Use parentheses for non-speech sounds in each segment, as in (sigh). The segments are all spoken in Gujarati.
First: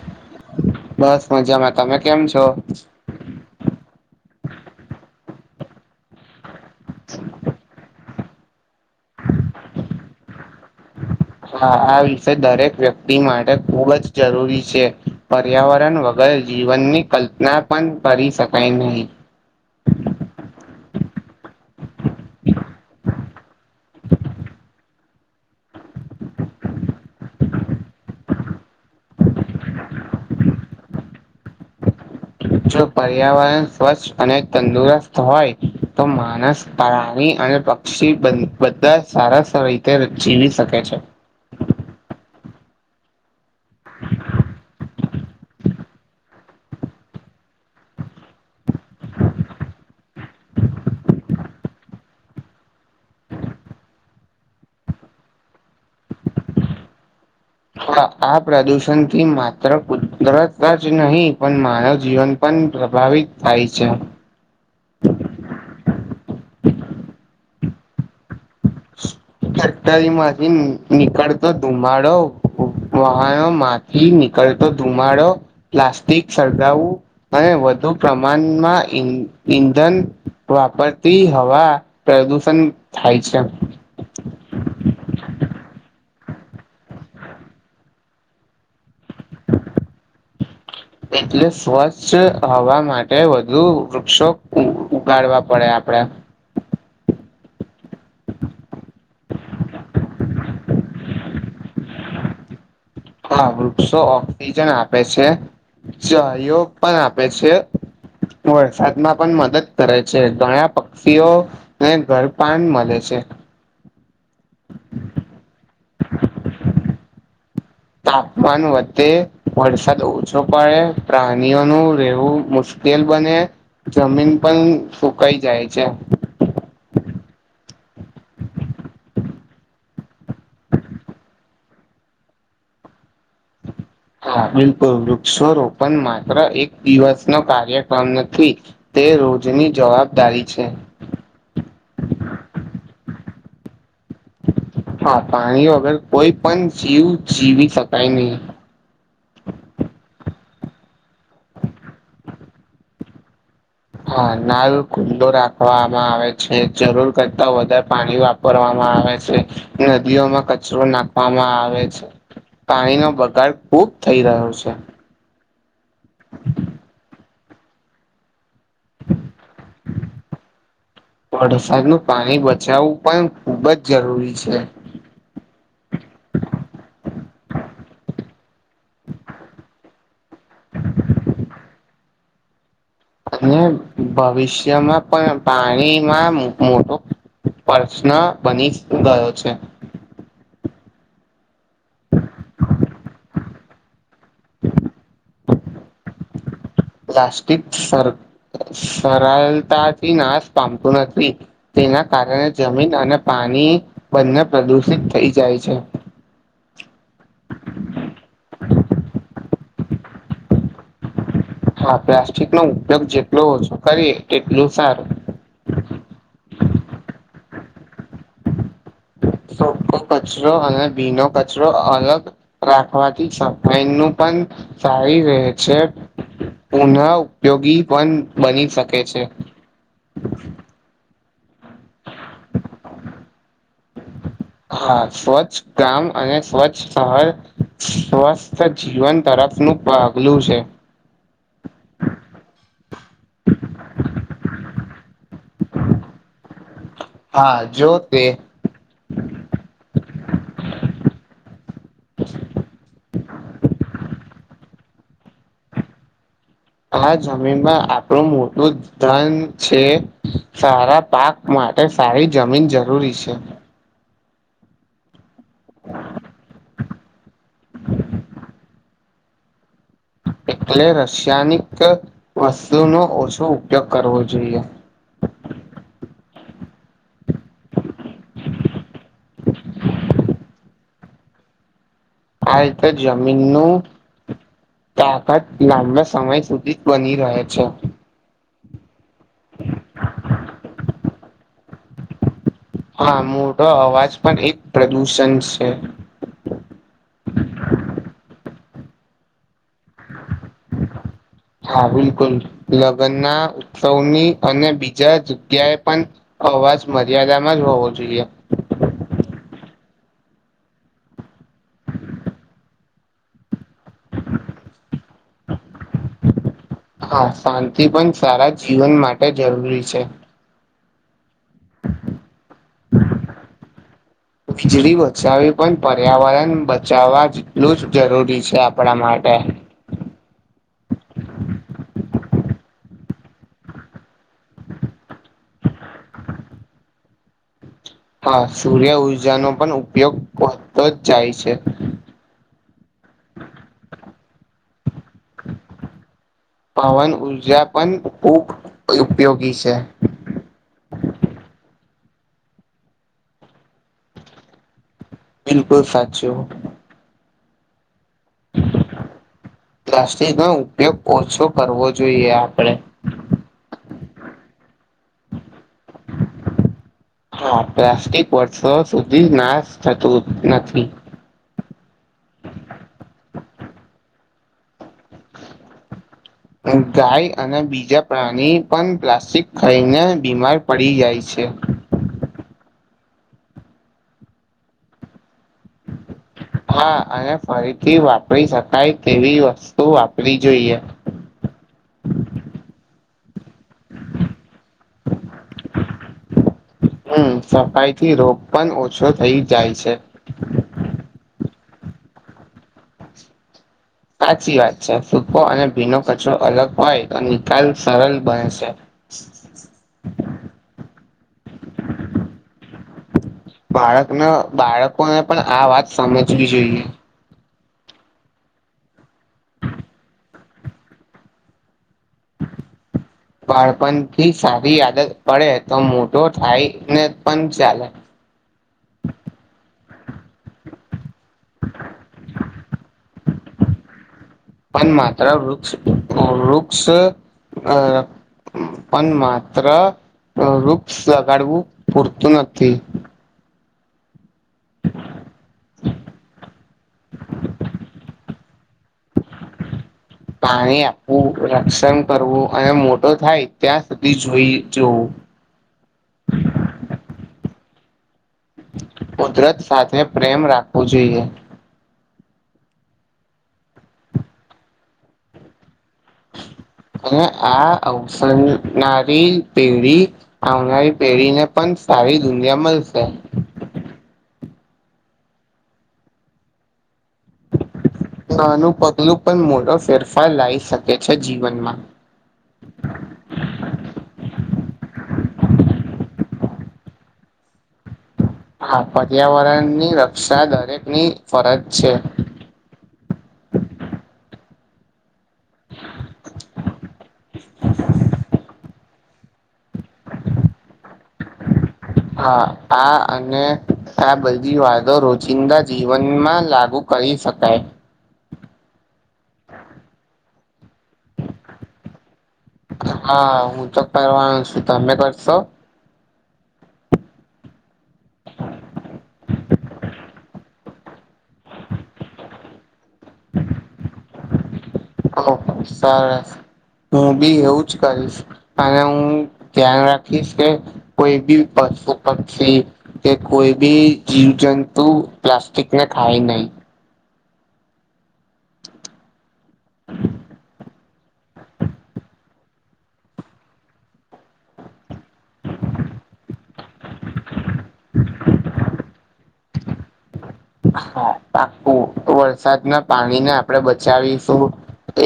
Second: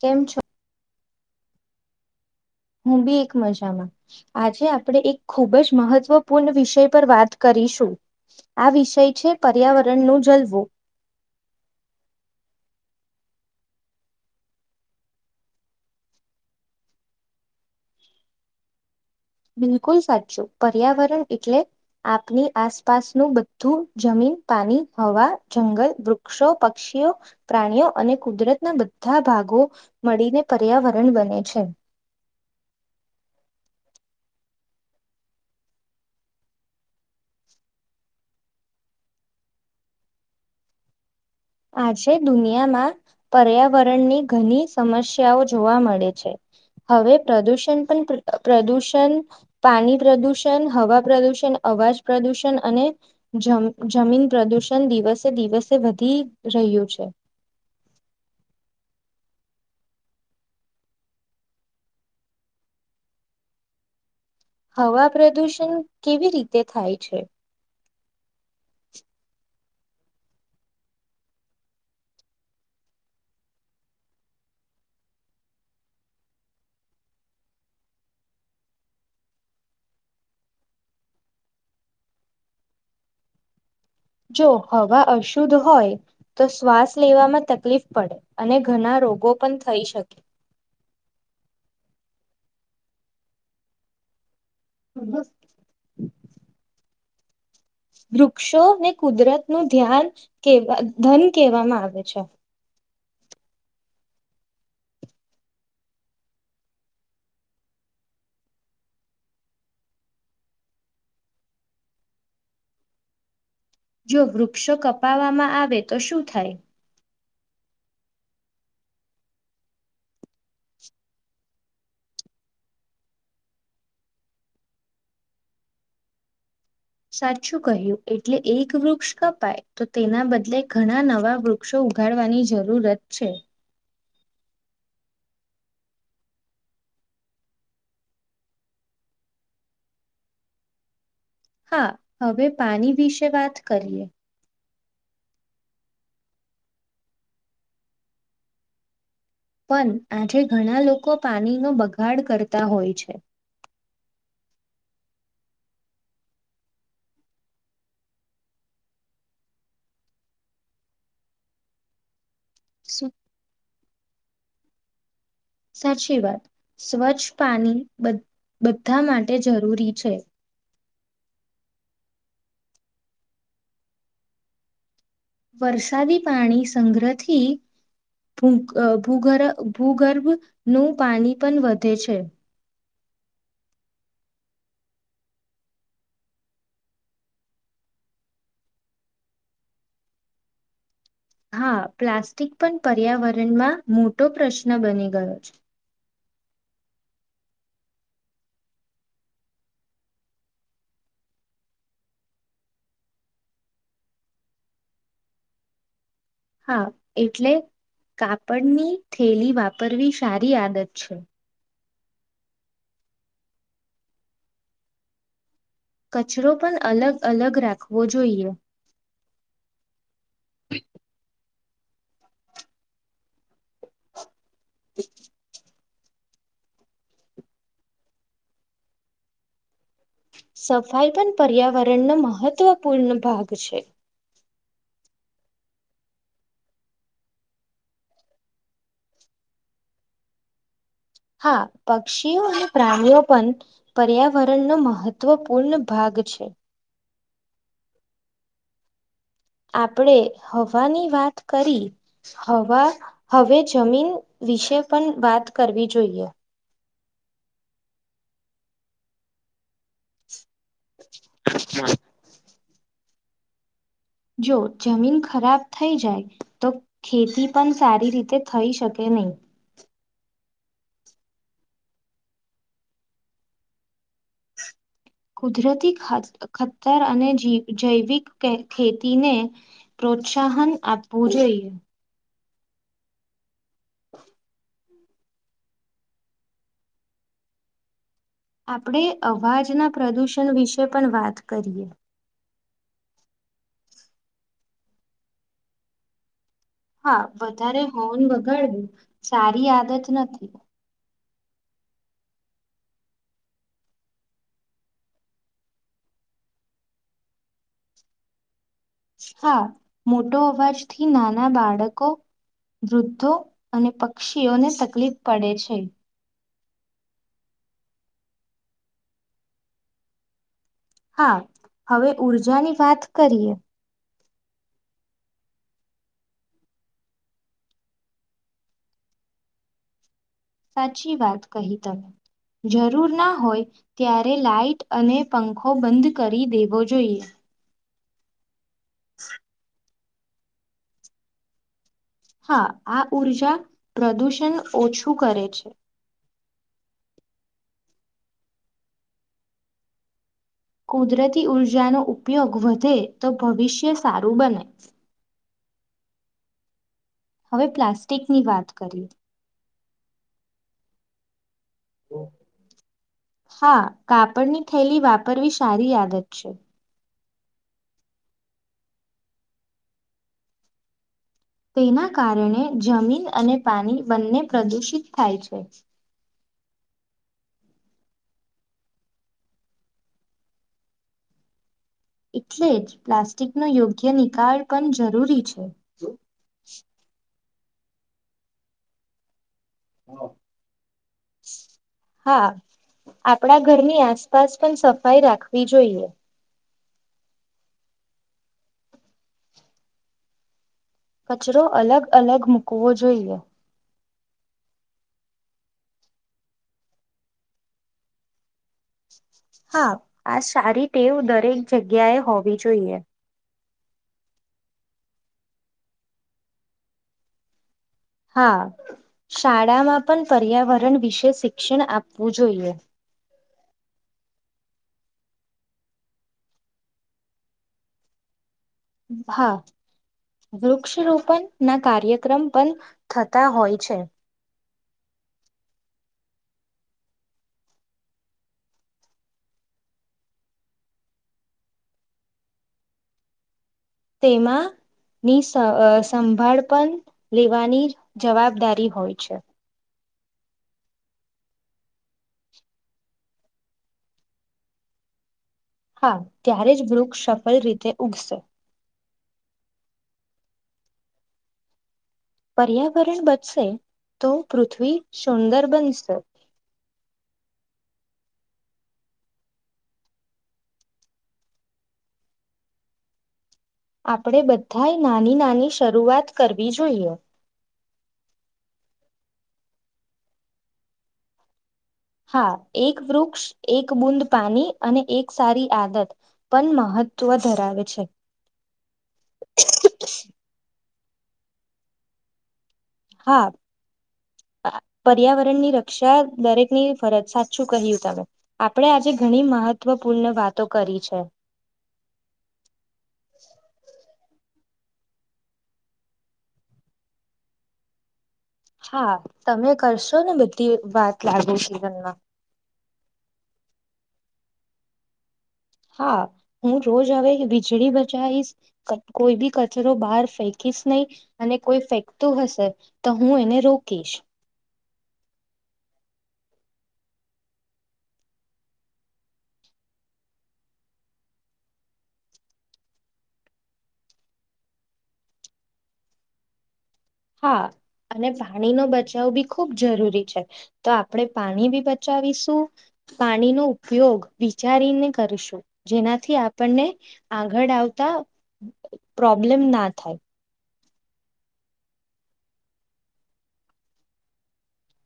કેમ છો. બસ મજામાં તમે કેમ છો. હુ, બી એક મજામાં આજે આપડણે એક ખૂબજ મહત્વપૂર્ણ વિષ વિષય પર વાત કરીશું આ વિષય છે, પર્યાવરણ ન જલવું હા, આ વિષય દરેક વ્યક્તિ માટે ખુબ જ જરૂરી છે. પર્યાવરણ વગર જીવનની કલ્પના પણ કરી શકાય નહી. બિલકુલ સાચુ, પર્યાવરણ એટલે આપની આસપાસનું બધું જમીન પાણી હવા, જંગલ વૃક્ષો પક્ષી પી પ્રાણીઓ, અને કુદરતના બધા ભાગો મળીને પર્યાવરણ બને છે. જો પર્યાવરણ સ્વચ્છ, અને તંદુરસ્ત હોય તો માણસ તાવ અને પક્ષી બધા સારા રીતે જીવી શકે છે. આજે દુનિયામા પર્યાવરણની ઘણી સમસ્યા જોવા મળે છે. હવે, પ્રદુષણ પણ પ્રદુષણ પાણી પ્રદુષણ હવા પ્રદુષણ અવાજ પ્રદુષણ, અને જમ જમીન પ્રદૂષણ દિવસે દિવસે વધી રહ્યું છે. હા, આ પ્રદુષણ થી માત્ર કુદરત જ નહીં, પણ માનવ જીવન પણ પ્રભાવિત થાય છે. હવા પ્રદૂષણ કેવી રીતે થાય છે. ફેક્ટરીમાંછ, નીકળતો ધુમાડો વાહનો, માંથી નીકળતો ધુમાડો પ્લાસ્ટિક સળગાવવું અને વધુ પ્રમાણમાં ઈંધન વાપરતી હવા, પ્રદુષણ થાય છે. જો હવા અશુદ્ધ હોય, તો શ્વાસ લેવામાં તકલીફ પડે અને ઘણા રોગો. ગોપન થઈ, શકે છ, હવા માટે વધુ વૃક્ષો. ઉગાડવા પડે આપડે વૃક્ષોને કુદરતનુ ધ્યાન કે ધન કહેવામાં આવે છે. હા, વૃક્ષો ઓક્સિજન આપે છે. ચઓ પણ આપે છે. વરસાદમાં પણ મદદ કરે છે, ઘણા પક્ષીઓને ઘરપાન મળે છે. હ જો વૃક્ષો કપાવામાં આવે, તો શું થાય તાપમાન વધે વરસાદ ઓછો, પડે પ્રાણીઓનું રહેવું મુશ્કેલ તેલ બને જમીન પણ સુકાઈ જાય છે. સાચું કહ્યું, એટલે એક વૃક્ષ કપાય તો તેના બદલે ઘણા નવા વૃક્ષો, ઉઘા વગાડવાની જરૂરત છે. હમ બિલકુલ વૃક્ષ, રોપણ માત્ર એક દિવસ નો કાર્યક્રમ નથી તે જની જવાબદારી છે હા હવે પાણી વિશે વાત કરીએ હા પાણી વગર કોઈ પણ જીવ જીવી શકાય નહી. પણ આજે ઘણા લોકો પાણીનો બગાડ કરતા હોય છે હા નાલ ખુલ્લો રાખવામાં આવે છે જરૂર કરતા વધારે પાણી વાપરવામાં આવે છે નદીઓમાં કચરો નાખવામાં આવે છે. પાણીનો શું- બગાડ ખૂબ થઈ રહ્યો છે. સાચી વાત સ્વચ્છ પાણી બધા માટે જરૂરી છે વરસાદનું પાણી બચાવવું પણ ખુબ જ જરૂરી છે. વરસાદી પાણી સંગ્રહ થી ભૂ ભૂગર્ ભૂગર્ભનું પાણી પણ વધે છે. અને ભવિષ્યમાં પણ પાણીમાં મોટું પ્રશ્ન બની ગયો છે હા. પ્લાસ્ટિક પણ પર્યાવરણમાં મોટો પ્રશ્ન બની ગયો છે. પ્લાસ્ટિક સર સરરલતાથી નાસ પામતું નથી. એના કારણે જમીન અને પાણી બંને પ્રદુષિત થઈ જાય છે. હા એટલે કાપડની થેલી વાપરવી સારી આદત છે. હા પ્લાસ્ટિક નો ઉપયોગ જેટલો ઓછો કરીએ તેટલું સારું કચરો પણ અલગ અલગ રાખવો જોઈએ. સૂકો કચરો અને ભીનો કચરો અલગ રાખવાથી એનું પણ સારી રહે છે. પુનઃઉપયોગી પણ બની શકે છે. સફાઈ પણ પર્યાવરણનો મહત્વપૂર્ણ ભાગ છે. હા સ્વચ્છ ગામ અને સ્વચ્છ શહર સ્વસ્થ જીવન તરફ નું પગલું છે. હા પક્ષીઓ અને પ્રાણીઓ પણ પર્યાવરણનો મહત્વપૂર્ણ ભાગ છે. હા જો તે આપણેે હવાની વાત કરી હવા હવે જમીન વિશે પણ વાત કરવી જોઈએ. આ જમીનમાં આપણું મોટું ધન છે. સારા પાક માટે સારી જમીન જરૂરી છે. જો જમીન ખરાબ થઈ જાય તો ખેતી પણ સારી રીતે થઈ શકે નહી. (unintelligible) રસાયણિક વસ્તુનો ઓછો ઉપયોગ કરવો જોઈએ. કુદરતી ખા ખતર અને જેવી જૈવિક ખેતીને પ્રો પ્રોત્સાહન આપવું જોઈએ. આ રીતે જમીનનુ તાકાત લાંબા સમય સુધી બની રહે છે. આપણે અવાજના પ્રદુષણ વિશે પણ વાત કરીએ. હા મોટો અવાજ પણ એક પ્રદુષણ છે. હા વધારે હોર્ન વગાડવું સારી આદત નથી. હા બિલકુલ લગ્નના ઉત્સવની અને બીજા જગ્યાએ પણ અવાજ મર્યાદામાં જ હોવો જોઈએ. હા મોટો અવાજથી નાના બાળકો વૃદ્ધો અને પક્ષીઓને તકલીફ પડે છે. હા શાંતિ પણ સારા જીવન માટે જરૂરી છે. હા હવે ઊર્જાની વાત કરીએ. વીજળી બચાવી પણ પર્યાવરણ બચાવવા જેટલું જ જરૂરી છે, આપણા માટે સાચી વાત કહી, તમે જરૂરના હોય, ત્યારે લાાઈટ અને પંખો બંધ કરી દેવો જોઈએ હા, સૂર્ય ઉર્જાનો પણ ઉપયોગ વધતો જ જાય છે. હા, આ ઊર્જા પ્રદૂષણ ઓછું કરે છે. પવન ઊર્જા, પણ ખૂબ ઉપયોગી છે. કુદરતી ઊર્જાનો, ઉપયોગ વધે તો ભવિષ્ય સારું બને બિલકુલ સાચું હવે, પ્લાસ્ટિકની વાત કરીએ પ્લાસ્ટિકનો ઉપયોગ ઓછું કરવો જોઈએ, આપડણે હા, કાપડની થેલી વાપરવી સારી આદ છે. હા, પ્લાસ્ટિક વર્ષો સુધી નાશ થતું, નથી. તેના કારણે જમીન, અને પાણી બંને પ્રદૂષિત થાય છે. ગાય અને બીજા પ્રાણી પણ પ્લાસ્ટિક ખાઈને બીમાર પડી જાય છે. જ એટલે જ પ્લાસ્ટિક નો યોગ્ય નિકાલ પણ જરૂરી છે. હા, અને ફરીથી વાપરી શકાય, તેવી વસ્તુ તો વાપરી જોઈએ હા આપણા ઘરની આસપાસ પણ સફાઈ રાખવી જોઈએ. હમ, સફાઈ થી રોગ પણ ઓછો થઈ, જાય છે. કચરો અલગ, અલગ મૂકવો જોઈએ સાચી વાત છે, સૂકો અને ભીનો કચરો અલગ હોય, તો નિકાલ સરળ બને છે. હા, આ સારી ટેવ, દરેક જગ્યાએ હોવી, જોઈએ બાળકને, બાળકોને પણ આ વાત સમજવી જોઈએ. હા. શાળામાં પણ પર્યાવરણ વિશે શિક્ષણ આપવું જોઈએ. બાળપણ થી સારી આદત પડે તો મોટો થાય ને પણ ચાલે હા, વૃક્ષ રપ ના કાર્યક્રમ પણ થતા, હોય છે. પણ માત્ર વૃક્ષ વૃક્ષ અ પણ માત્ર વૃક્ષ લગાડવું પૂરતું નથી. તેેમાં ની સંભાળ પણ લેવાની જવાબદારી હોય છે. (inaudible) પાણી આપવું રક્ષણ કરવું અને મોટો થાય, ત્યાં સુધી જોઈ જોવું હા, ત્યારે જ વૃક્ષ સફળલ રીતે, ઉગશે કુદરત સાથે, પ્રેમ રાખવું જોઈએ પર્યાવરણ બચશે, તો પૃથ્વી સુંદર બનશે. અને આ અવસરનારી પેઢી આવનારી પેઢીને પણ સારી દુનિયા માં (unintelligible) આપડે બધા નાની નાની શરૂઆત, કરવી જોઈએ આનું પગલું પણ મોડો ફેરફાર લાવ શકે છે, જીવનમા હા એક વૃક્ષ, એક બૂદ પાણી અને એક સારી આદત પણ મહત્વ ધરાવે છે. હા, પર્યાવરણની રક્ષા, દરેકની ફરજ છે. હા પર્યાવરણની રક્ષા દરેકની ફરજ સાચુ કહ્યુ, ત આપડણે આજે ઘણી મહત્વ પૂર્ણ વાતો કરી છે. હા, આ અને વાદો રોજિંદા જીવનમા, લાગુ કરી શકાય હા તમે કરશો ને બધી વાત લાગે સિઝનમાં (unintelligible) ચક્કરનું છું (unintelligible) તમે કરશો? હા હું રોજ હવે વીજળી બચાવીશ, કોઈ બી કચરો બહાર ફેંકીશ ને અને કોઈ ફેંકતું હશે તો હું એને રોકીશ. ઓ (unintelligible) સરસ હું બી એવું જ કરીશ અને હું ધ્યાન રાખીશ કે કોઈ બી પશુ પક્ષી કે કોઈ બી જીવજંતુ પ્લાસ્ટિકને ખાય નહીં. હા અને પાણી નો બચાવ બી ખુબ જરૂરી છે તો આપણેે પાણી બી બચાવીશું પાણીનો ઉપયોગ વિચારીને કરશું. જેનાથી આપણને આગળ આવતા પ્રોબ્લેમ ના થાય હા પાકું! તો વરસાદ ના પાણી ને આપણે બચાવીશું.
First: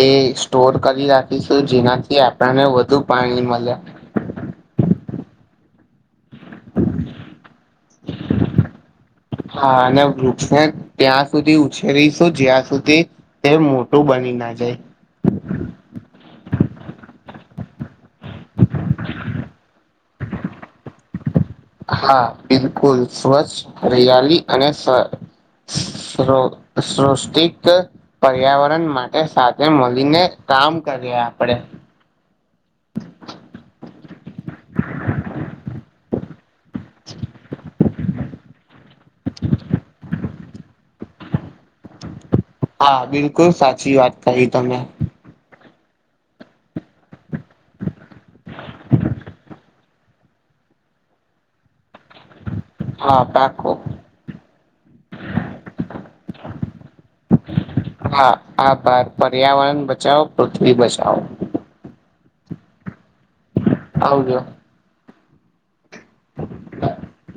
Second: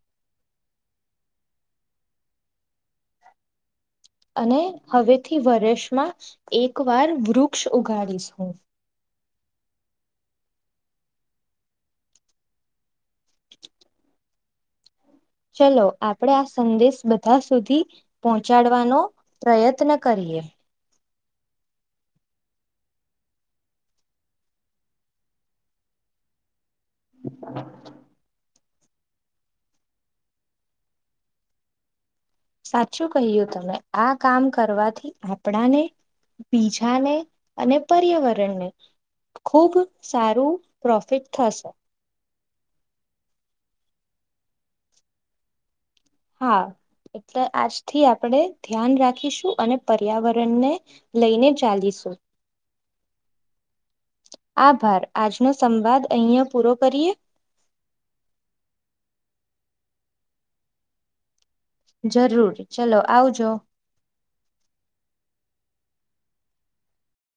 એ સ્ટોર કરી રાખીશું, જેનાથી આપણને વધુ પાણી મળ્યા અને હવેથી વર્ષમાં એક વાર વૃક્ષ ઉગાડીશ હું. હા અને વૃક્ષે ત્યાં સુધી ઉછેરી શું જ્યાં સુધી તે મોટું બની ના જાય. ચલો આપડે આ સંદેશ બધા સુધી પહોંચાડવાનો પ્રયત્ન કરીએ. (inaudible) હા બિલકુલ સ્વચ્છ હરીયાલી અને સૃષ્ટિક પર્યાવ માટે સાથે મલીને કામ કરીએ આપડે. સાચું કહ્યું તમે આ કામ કરવાથી આપણાને બીજાને અને પર્યાવરણને ખુબ સારું પ્રોફિટ થશે. હા, બિલકુલ સાચી વાત કહી તમે. હા એટલે આજથી આપણેે ધ્યાન રાખીશું. અને પર્યાવરણ ને લઈને ચાલીશું. હા પાકું. આભાર આજનો સંવાદ અહીંયા પૂરો કરીએ? હા આભાર. પર્યાવરણ બચાવો પૃથ્વી બચાવો. જરૂર. ચલો આવજો. આવજો (inaudible)